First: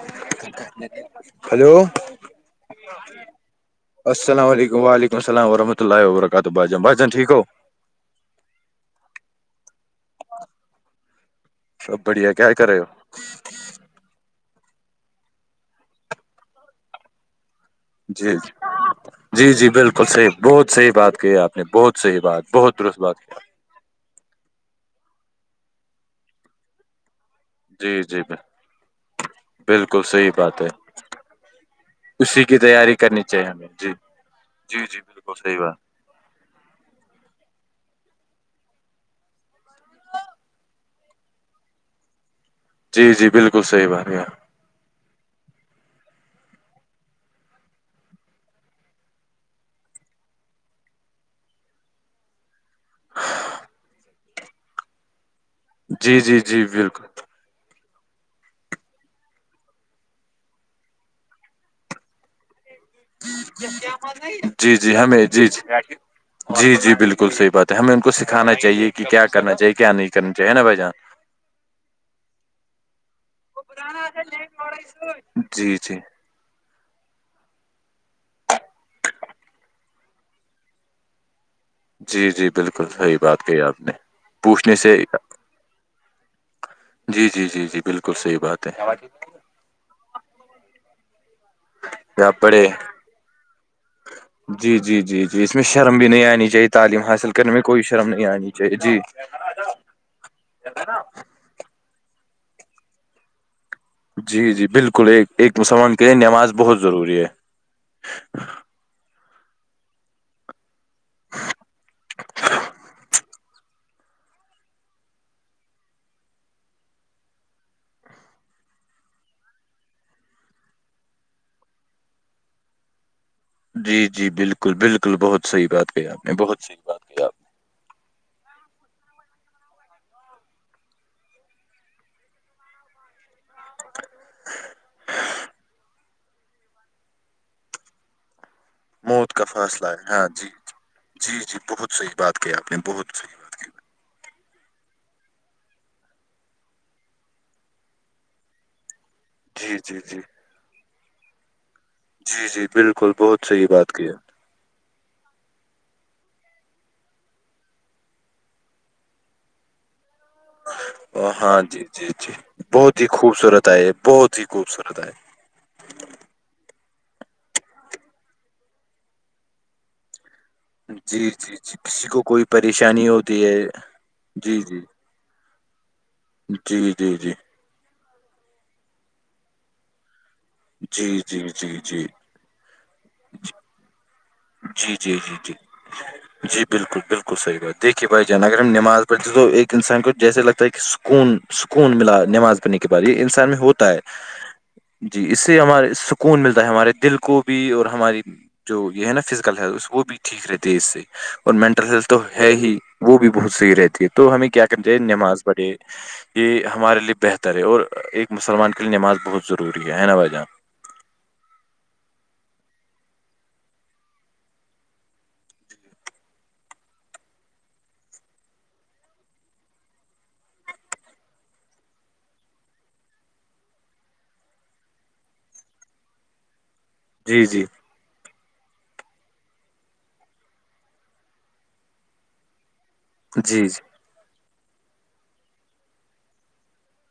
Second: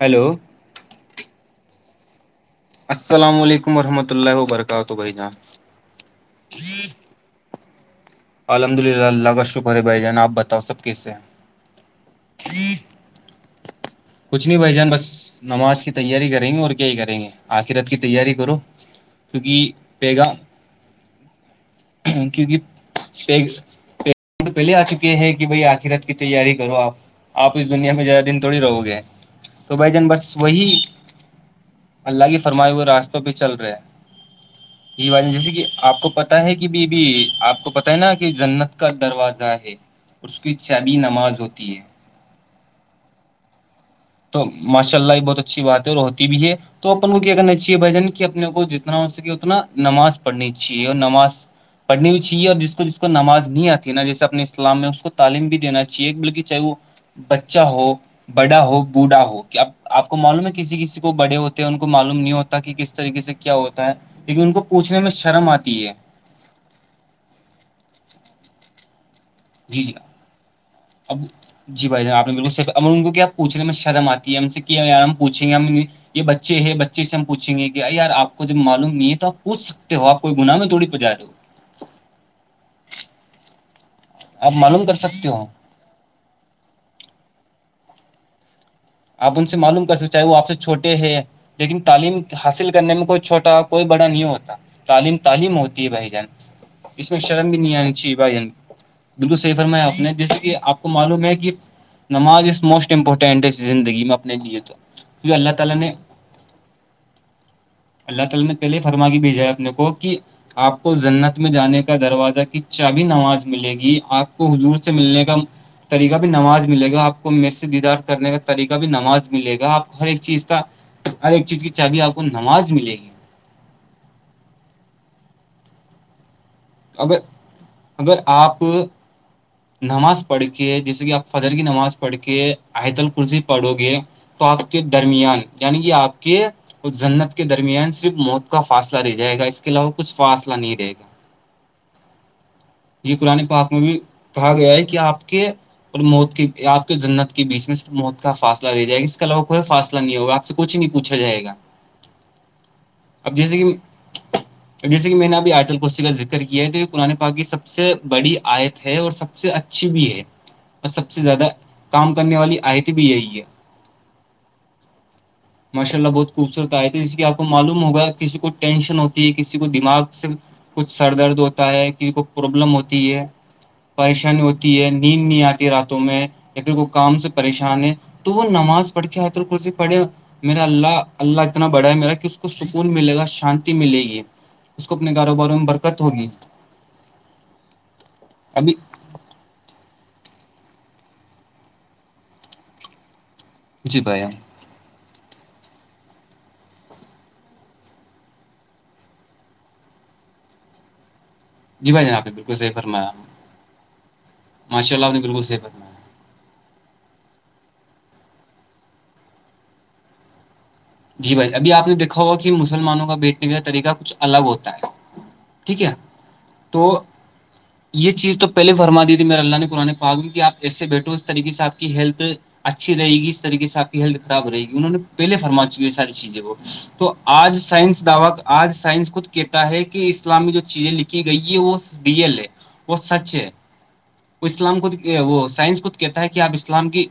Hello hello السلام علیکم ورحمۃ اللہ السلام علیکم وبرکاتہ بھائی وعلیکم جان السلام ورحمۃ اللہ وبرکاتہ بھائ جان بھائی جان ٹھیک ہو الحمد للہ اللہ کا شکر ہے بھائی جان آپ بتاؤ سب کیسے ہیں سب بڑھیا کیا کر رہے ہو کچھ نہیں بھائی جان بس نماز کی تیاری کریں گے اور کیا ہی کریں گے آخرت کی تیاری جی کرو جی کیونکہ جی بالکل پیگا صحیح بہت صحی بات کہ ہے آپ نے بہت صحیح بات کیونکہ بہت درست بات کی پہلے آ چکے ہے کہ بھائی آخر رات کی تیاری کرو آپ آپ اس دنیا جی میں جی زیادہ دن تھوڑی رہو گے تو بھائی بالکل جان بس صحیح بات ہے وہی اللہ کی اسی فرمائے ہوئے تیاری راستوں کرنی پہ چاہیے چل ہمیں رہے ہیں جی جی جی یہ باتیں بالکل جیسے صحیح کہ بات آپ کو پتا ہے کہ بی بیی آپ کو پتا ت نا کہ جنت کا دروازہ ہے اس کی چبی نماز ہوتی ہے جی جی بالکل صحیح بھیا تو ماشاء اللہ یہ بہت اچھی بات ہے اور ہوتی بھی ہے تو اپن کو کیا کرنا چاہیے بھ جن کہ اپنے کو جتنا ہو سکے اتنا نماز پڑھنی چاہیے اور نماز پڑنی بھی چاہیے اور جس کو جس کو نماز نہیں آتی نا جیسے اپنے اسلام میں اس کو تعلیم بھی دینا چاہیے جی جی بلکہ چاہے جی وہ بالکل بچہ ہو بڑا ہو بوڑا ہو اب آپ کو معلوم ہے کسی کسی کو بڑے ہوتے ہیں ان کو معلوم نہیں ہوتا کہ کس طریقے سے کیا ہوتا ہے کیونہ ان کو جی جی پوچھنے میں ہمیں جی شرم جی آتی ہے جی جی بالکل صحیح بات ہے ہمیں ان کو سکھانا چاہیے کہ کیا کرنا چاہیے جی جی کیا نہیں کرنا چاہے نا بھائی جان اب جی بھائی جانب آ نے بالل ان کو کیا پوھنے میں شرم آتی ہے ہم سے کیایار ہم پوچیں گے ہم جی جی یہ بچے ہیں بچے سے ہم پوچیں گے کہ آے یار آپ کو جب معلوم نہیں ہے تو آ پوچھ سکتے ہو آپ کو گناہ میں تھڑی پجا دو جی جی بالکل صحیح بات کہ آپ نے آپ پوچھنی معلوم کر سے ہیی سکتے ہو جی جی جی جی بالکل صحیح بات ہے آپ ان سے معلوم کر سکتے چاہے وہ آپ سے چھوٹے ہیں لیکن تعلیم آپ بڑے حاصل کرنے میں کوئی چھوٹا کوئی بڑا نہیں ہوتا جی جی تعلیم جی جی اس تعلیم میں ہوتی ہے شرم بھی بھائی نہیں جان آنی چاہیے تعلیم اس میں حاصل شرم کرنے بھی نہیں کوئی آنی شرم چاہے نہیں بائی آنی چاہیے جی بالگو سب میں اپنے جیسے کہ آپ کو معلوم ہے کہ نماز از موسٹ امپورٹنٹ ہے زندگی میں اپنے جی لیے جی تو بالکل ایک کیونکہ اللہ ایک تعالی نے مسلمان کے لیے نماز بہت ضروری ہے پہے فرماگی بھی جائے اپنے کو کہ آپ کو جنت میں جانے کا دروازہ کی چابی نماز ملے گی آپ کو حضور سے ملنے کا طریقہ بھی نماز ملے گا آپ کو میر سے دیدار کرنے کا طریقہ بھی نماز ملے گا آپ کو ہر ایک چیز کا ہر ایک چیز کی چابی آپ کو نماز ملے گی جی جی بالکل بالکل بہت صحیح بات کہی آپ نے بہت صحیح بات اگر کہی آپ اگر آپ نماز پڑھ کے جیسے کہ آپ فجر کی نماز پڑھ کے آہید ال کرسی پڑھو گے تو آپ کے درمیان یعنی کہ آپ کے جنت کے درمیان صرف موت کا فاصلہ نے رہے موت جائے گا کا اس کے فاصلہ علاوہ کچھ ہے ہاں جی فاصلہ نہیں رہے گا جی جی بہت صحیح بات کی آپ نے یہ بہت صحیح پرانے بات کی پاک میں بھی کہا گیا ہے کہ آپ کے اور موت کی آپ کی جنت کے بیچ میںر موت کا فاصلہ لے جائے گا اس کے علاوہ کوئی جی فاصلہ جی نہیں جی ہوگا آپ سے کچھ نہیں پوچھا جائے گا جی جی بالکل اب بہت جیسے صحیح بات کہ کیا ہے جیسے کہ میں نے اب آٹل کو کا ذر کیا ہے تو یہ پ پررے پا سب سب سے بڑی آیت ہے اور سب سے اچھی بھی ہے اور سب سے زیادہ ہاں جی جی کام جی کرنے والی آیت بہت ہی بھی یہی ہے خوبصورت آئے یہ بہت ہی خوبصورت آئے ماشاء اللہ بہت خوبصورت آئے تو ج کہ آپ کو معلوم ہوگا کسی کو ٹینشن ہوتی ہے کسی کو دماغ سے کچھ سر جی درد جی ہوتا جی ہے کسی کو کوئی پرابلم ہوتی پریشانی ہے پریشانی جی جی ہوتی ہے نیند نہیں آتی راتوں میں یا پھر کو جی جی کام سے جی پریشان تو وہ نماز پڑھ کے پڑھے میرا اللہ جی جی جی اللہ جی اتنا بڑا ہے جی میرا کہ کو سکون ملے گا شانتی ملے گی اس کو اپنے جی جی جی کاروباروں میں برکت ہوگی جی بالکل بالکل صحات دیکھیے بھائی جان اگر ہم ابھی نماز ایک انسان کو جیسے لگتا ہے کہ سکون سکون ملا نماز پڑنے کے بعد یہ انسان میں ہوتا ت ہے جی بھائی جی اس سے ہمارے سکون ملتا ہے ہمارے دل کو بھی اور ہماری جو یہ ہے نا فزیکل ہیتھ وہ بھی ٹھیک رہتے ہے اس سے اور مینٹل جی بھائی ہیلتھ جان تو آپ نے ہے بالکل صحیح ہی فرمایا وہ بھی بہت صحیح رہتی ہے تو ہمیں کیا کرنی ماشاء چاہے اللہ آپ نے نماز بالکل صحیح پڑھے فرمایا یہ ہمارے لیے بہتر ہے اور ایک مسلمان کے لیے نماز بہت ضروری ہے نا بھائی جان جی بھائی ابھی آپ نے دیکھا ہوا کہ مسلمانوں کا بیٹنے کا طریقہ کچھ الگ ہوتا ہے ٹھیک ہے تو یہ چیز تو پہلے فرم دی تھی میرے اللہ نے قرآن پا میں کہ آپ ایسے بیٹھو اس طریقے سے آپ کی ہیلتھ اچھی رہے گ اس طریقے سےپ کی ہیلتھ خراب رہے گ انہوں نے پہے فرما یہ ساری چیزیں وہ تو جی آج جی سائنس دعوا کا آج سائنس خود کہتا ہے کہ اسلامی جو چیزیں لکھی گئی ہے وہ بی ایل ہے وہ سچ ہے جی جی وہ اسلام کو وہ سائنس کو کہتا ہے کہ آپ اسلام کی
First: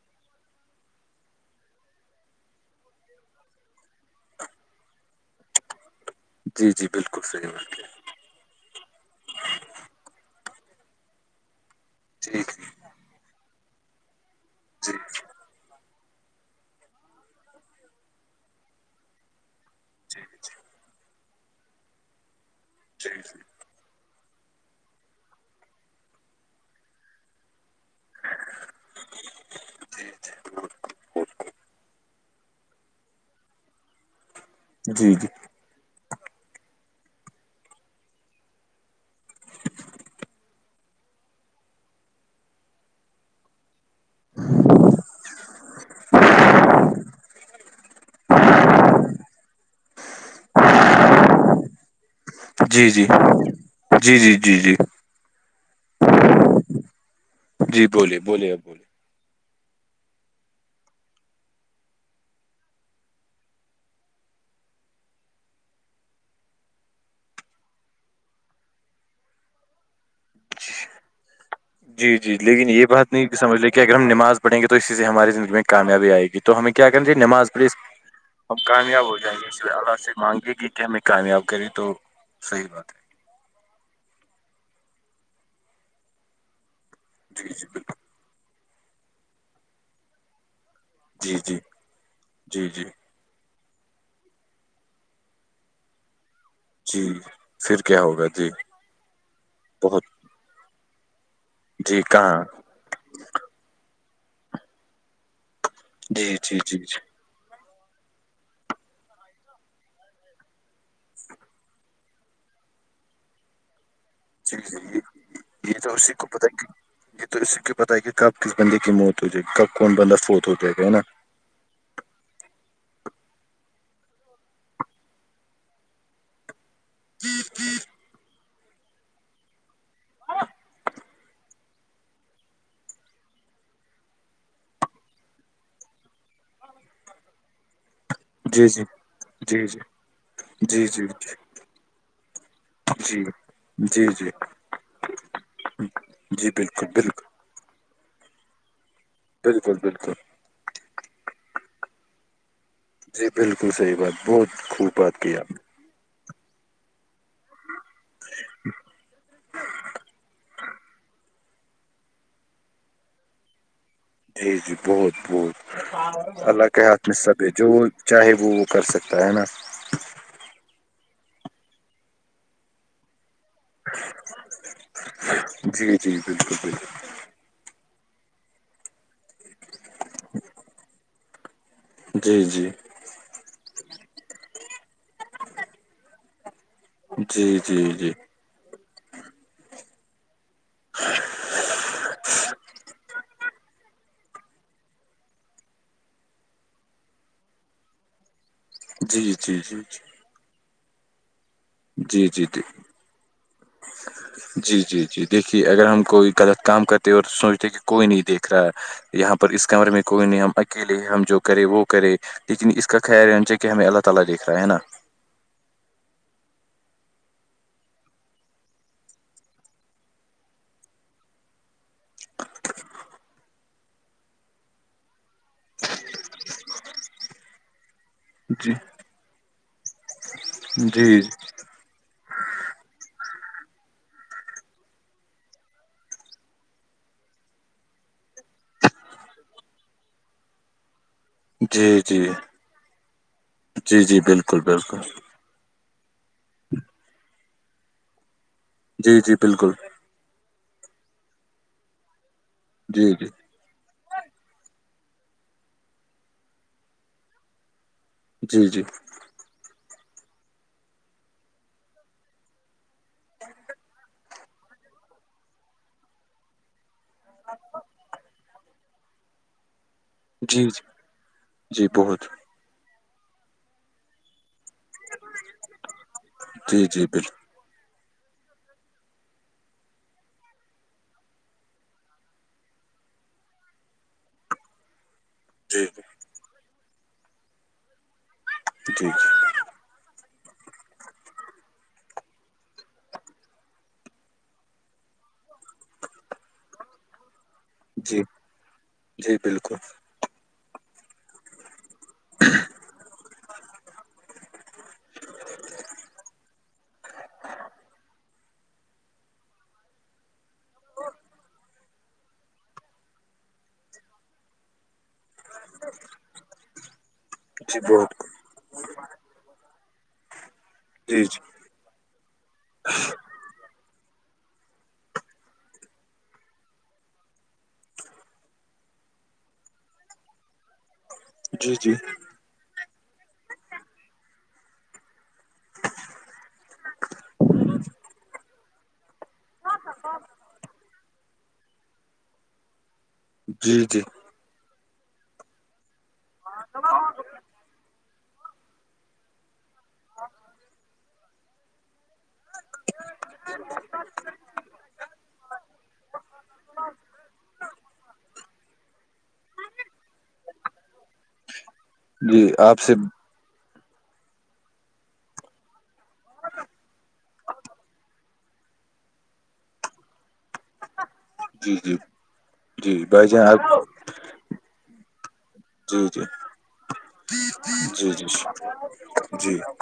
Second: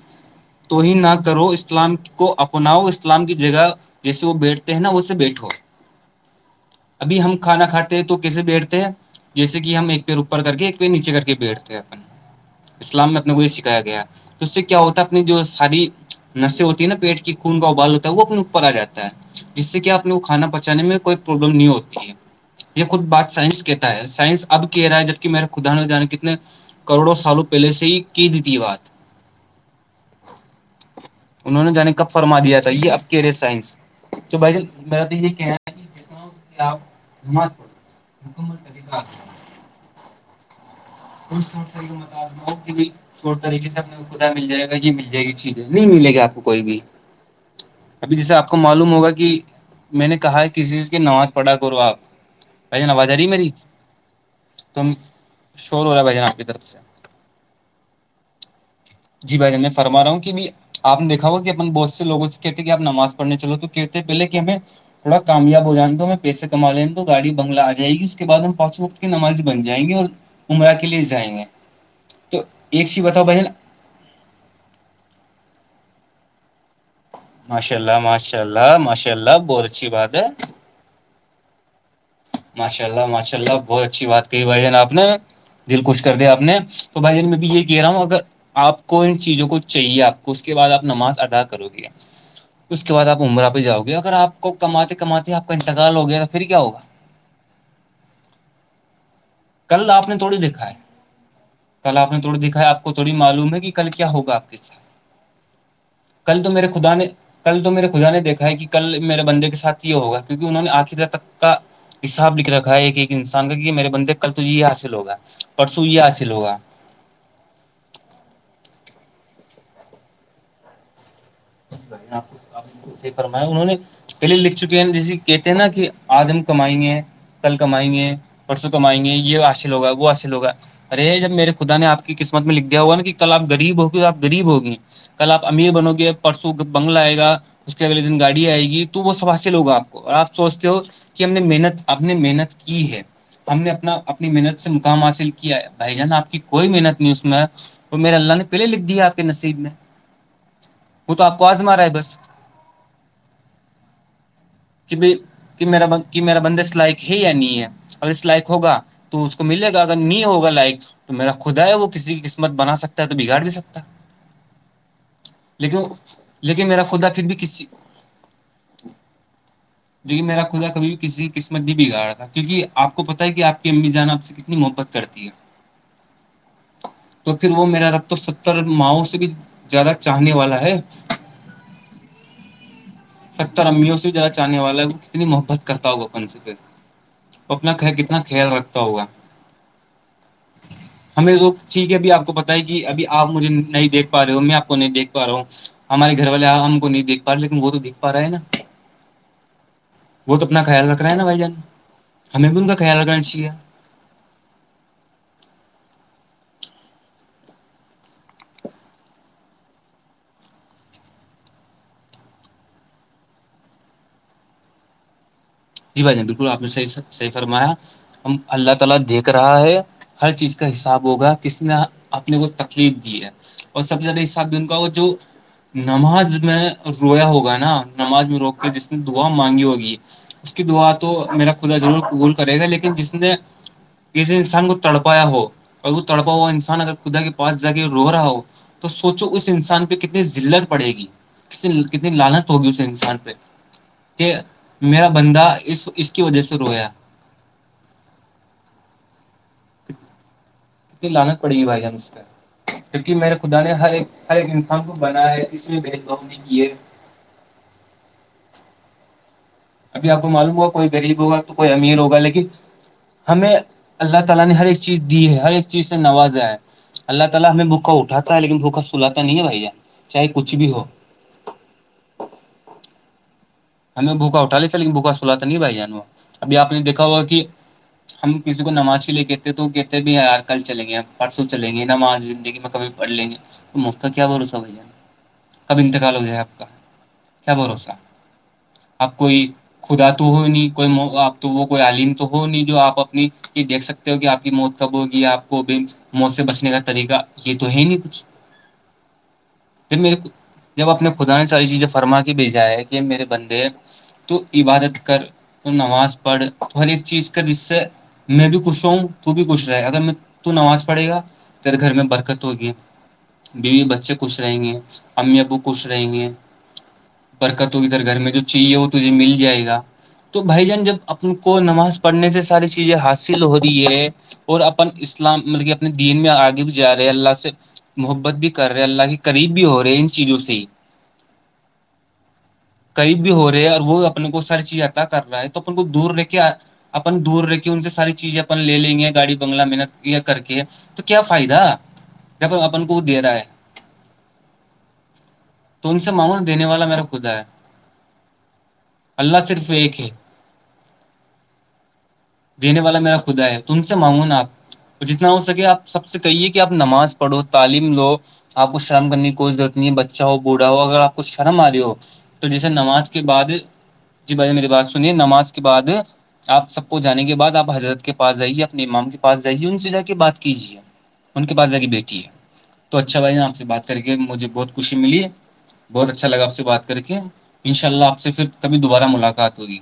تو ہی نہ کرو اسلام کو اپناؤ اسلام کی جگہ جیسے وہ بیٹھتے ہیں نا وہے بیٹھو جی جی ابھی بالکل ہم صحیح کھانا بات ہے. کھاتے ہیں تو کیسے بیٹھتے ہیں جیسے کہ ہم ایک پیر اوپر کر کے ایک پیر نیچے کر کے بیٹھتے ہیں اپن ٹھیک اسلام میں اپنے کو یہ سکھایا گیا تو اس سے کیا ہوتا ہے اپنی جو ساری نشے ہوتی ہیں نا پیٹ کی خون کا ابال ہوتا ہے وہ اپنے اوپر آ جاتا ہے جس سے کہ آپنے کو کھانا بچانے میں کوئی پرابلم نہیں ہوتی ہے یہ خود بات سائنس کہ سائنس اب کہہ رہا ہے جبکہ میرے خداان جان کتنے کروڑوں سالوں پہلے سے ہی کی دی تھی بات جی جی انہوں نے جانے کب فرما دیا تھا یہ اب کے رے سائنس تو بلا تو جی جی یہ کہنا جت کے خلاف جمات پڑو مکمل طریبار کچھ ط طریقے بتا ش طریقے سے پتا مل جائے گا یہ مل جائے گی چیزیں نہیں ملے گی آپ کو کوئی بھی ابھی جیسے آپ کو معلوم ہوگا کہ میں نے کہا ہے کسی چیز کی نماز پڑھا کرو آپ بھ جی جی جان جی آواز آ رہی ہے میری جی جی جی جی تم شور ہو رہا بھ جان آپ کی طرف سے جی بولیے بولیے بولیے جی بھائی جان میں فرما رہا ہوں کہ آپ نے دیکھا ہوا کہ اپنے بہت سے لوگوں سے کہتے ہیں کہ آپ نماز پڑنے چلو تو کہتے ہیں پہلے کہ ہمیں تھوڑا کامیاب ہو جائیں تو ہمیں پیسے کما لیں تو گای بنگلہ آ جائے گی اس کے بع ہم پانچ وقت کی نمازی بن جائیں گی اور عمرہ کے لیے جائیں گے جی جی تو لیکن یہ ایک چیز بات بتاؤ نہیں بھائی جان، سمجھ ل اگر ہم نماز پڑیں گ تو اسی سے ہماری زندگی میں کامیاب آ گی تو ہمیں ایک کیا کریںتی نماز پریس ماشاء اللہ ماشاء اب اللہ کامیاب ماشاء ہو جائیں اللہ گی اس بہت لیے اچھی اللہ سے بات ہے مانگے گی کہ ہم کامیاب کری تو صحیح ماشاء بات ہے اللہ ماشاء اللہ بہت اچھی بات کہی بھائی ج نے آپ نے دل خوش کر دیا آپ نے تو بھائی جان میں بھی جی یہ جی کہہ رہا بالکل ہوں اگر آپ کو ان چیزوں کو چاہیے آپ اس کے بعد آپ نماز جی ادا جی کرو گے جی اس جی کے بعد آپ امراپ ہی جاؤ گے اگر آپ کو کماتے کماتے آ کا انتقال ہو گیا تو پھر کیا ہوگا جی پھر کیا ہوگا جی کل بہت آپ نے تھوڑی دکھاائے کل جی آپ نے تھوڑی کہاں دکھاائے آپ کو تھوڑی معلوم ہے کہ کل کیا ہوگا آپ کے ساتھ جی کل تو جی میرے جی جی خدا نے کل تو میرے خدا نے دیکھا ہے کہ کل میرے بندے کے سھ یہ ہوگا کیک انہوں نے آخر تک کا اس صاحب لکھ رکھا ہے ایک ایک انسان کا کہ میرے بندے کل تو یہ جی حاصل جی ہوگا پرسوں تو یہ اسی کو حاصل پتا ہوگا کہ یہ تو اس سے کی پتتا ہے کہ کب کس بندے کی موت ہو جائےی کب کون بندہ فوت ہو جائے گا ہے نا فرمایا انہوں نے پہلے لکھ چکے ہیں جسے کہتے ہیں نا کہ آدم کمائیں گے کل کمائیں گے پرسوں کمائیں گے یہ حاصل ہوگا وہ حاصل ہوگا ارے جب میرے خدا نے آپ کی قسمت میں لکھ دیا ہوا نا کہ کل آپ غریب ہوگی تو آپ غریب ہوگی کل آپ امیر بنو گے پرسوں بنگلہ آئے گا اس کے الے دن گاڑی آئے جی گی جی تو وہ سبا جی لوگا آ جی کو آپ سوچتے ہو جی جی کہ ہم نے محنت آپ نے محنت کی ہے جی ہم نے اپنا جی اپنی جی محنت سے مقام حاصل کیا ہے بھائی جان آپ کی جی کوئی بالکل محنت نہیں بالکل اس میں اور میر اللہ نے پہل لکھ دییاپ بالکل بالکل وہ تو آپ کو آز مارا ہے بس جی بالکل صحیح بات بہت خوب کہ بھی بات کی آپ نے کہ میرا ب میرا بندے سلائیک ہے یا نہیں ہے اگر اس لائک ہوگا تو اس کو ملے گا اگر نہیں ہوگا لائک تو میرا خودا ہے وہ کسی کی قسمت بنا سکتا ہے تو بگاڑ بھی سکتا ہے جی جی بہت بہت لیکن لیکن اللہ میرا کے ہاتھ خدا میں پھر بھی سب ہے کسی جو چاہے وہ وہ کر سکتا ہے نا جوک کہ میرا خدا کبھی بھی کسی قسمت نہیں بگا رہا تھا کیوںک آپ کو پتا ہے کہ آ امی جان آپ سے کتنی محبت کرتی ہے جی جی بالکل بالکل تو پھر وہ میرا رب تو ستر ماہؤ سے بھی زیادہ چاہنے والا ہے جی جی ستر امیوں سے زیادہ چاہنے والا ہے کتنی محبت کرتا ہو گپن سے پھر جی اپنا جی جی کتنا خیال رکھ ہوگا ہمیں تو ٹھیک ہےب آپ کو پت ہے کہ ابھی آپ مجھے نہیں دیکھا رہے ہو میں آپ کو نہیں دھ پا رہا ہوں ہمارے گھر والے آپ ہم کو نہیںیکھ پا رہے لیکن وہ تو دیکھ پا ہےا جی جی جی جی وہ تو اپنا خیال رکھنا ہے نا بھائی جان جی جی ہمیں بھی جی ان کا خیال رکھنا [inaudible] جی جی جی دیکھیے اگر ہم کوئی غلط کام کرتے اور سوچتے کہ کوئی نہیں دیکھ رہا ہے یہاں پر اس کمرے میں کوئی نہیں ہم اکیلے ہم جو کرے وہ کرے لیکن اس کا خیال ہے ان چاہ کہ ہمیں اللہ تعالی دیکھ رہا ہے نا جی بھائی جان بالکل آپ نے صحی صحیح فرمایا ہم اللہ تعالی دیکھ رہا ہے ہر چیز کا حساب ہوگا کسی نے اپنے کو تکلیف دی ہے اور سب سے زیادہ حساب بھی ان کا وہ جو نماز میں رویا ہوگا نا نماز میں روک کے جی جس نے دعا مانگی ہوگی اس کی دعا تو جی میرا خدا ضور قبول کرے گا لیکن جس نے جسے انسان کو تڑپایا ہو اور وہ تڑپا ہوا انسان اگر خدا کے پاس جا کے رو رہا ہو تو سوچو اس انسان پہ کتنی لت پڑے گی ک جی کتنی جی لالت ہوگی اس انسان پہ جی جی کہ بالکل بالکل میرا ندا اس اس کی وجہ سے رویا جی جی بالکل کنی لانت پڑے گی بھائی جانج پ جی کیونکہ جی میرے خدا نے ہر ایک ہر ایک انسان کو بنایا ہے اس میں بھید بھاؤ نہیں کی ہے جی جی ابھی آپ کو معلوم ہوا کوئی غریب ہوگا تو کوئی امیر ہوگا لیکن ہمیں اللہ تعالی نے ہر ایک چیز دی ہے ہر ایک چیز سے نوازا ہے اللہ تالی ہمیں بوکا اٹھاتا لیکن بھکا سلاتا نہیں بھیا چاہے کچھ جی بھی جی ہو جی بہت ہمیں بھوکا اٹا لیتا لیکن بھوکا سلاا نہیں بھائی ابھی آپ نے جی دیکھا جی ہوا بالکل کہ ہم کسی کو نماز ہی لے کےتے تو کہتے بھی یار کل چلیں گے پرسوں چلیں گے نماز زندگی میں کبھی پڑھ لیں گے مفت کیا بھروسہ بھیا کب جی انتقال ہو جائے آپ کا کیا بھروسہ جی آپ کوئی خدا تو ہو نہیں کوئی آپ تو وہ کوئی عالم تو ہو نہیں جو آپ اپنی کہ دیکھ سکتے ہو کہ آپ کی موت کب ہوگی آپ کوب موت سے بچنے کا طریقہ یہ تو ہے نہیں جی کچھ جی بالکل جب میرے کو جب اپنے خدا نے ساری چیزیں فرما کے بھیجا ہے کہ میرے بندے تو عبادت کر تو نماز پڑھ تو ہر ایک چیز کا جس سے میں بھی خوش رہ ہوں تو بھی خوش رہے اگر میں تو نماز پڑھے گا پھر گھر میں برکت ہوگی بیوی بچے خوش رہیں گے امی ابو خوش رہیں گی برکت جی ہوی ادھر بہت گھر میں جو چاہیے وہ تجھے مل جائے گا تو بھائی جان جب اپ جی جی کو نماز پڑھنے سے ساری چیزیں حاصل ہو رہی ہے اور اپن اسلام مطلب کہ اپنے دین میں آگے بھی جا رہے ہیں اللہ سے محبت بھی کر رہے ہیں اللہ کی قریب بھی ہو رہے ہیں ان چیزوں سے ہی جی جی قریب بھی ہو رہے ہے اور وہ اپنے کو سر چیز عطا کر رہا ہے تو اپنے کو دور رہ کے اپن دور رہ کے ان سے ساری چیزیں اپن لے لیں گے گاڑی بنگلہ میںنت یہ کر کے تو کیا فائدہ جب اپن کو وہ دے رہا ہے جی جی تو ان سے معمول دینے والا میرا خدا ہے اللہ صرف ایک ہے دینے والا میرا خدا ہے تم سے معمون آپ جتنا ہو سکے آپ سب سے کہیے کہ آپ نماز پڑھو تعلیم لو آپ کو شرم کرنے کی کوش ضرورت نہیں ہے بچہ ہو بوڑھا ہو اگر آپ کو شرم آ رہی ہو جی تو جسے آپ سے نماز کے بعد جی بھائی میری بات سنیے نماز کے بعد آپ سب کو جانے کے بعد آپ حضرت کے پاس جائیے اپنے امام کے پاس جائیے ان سے جا کے بات کیجیے ان کے پاس جی جا کے جی بیٹی ہے تو اچھا بھائی نا آپ سے بات کریں مجھے بہت خوشی ملی جی بہت جی اچھا لگا آپ سے بات کر کے شء اللہ جی آپ جی سے پھر کبھی دوبارہ جی ملاقات ہوگی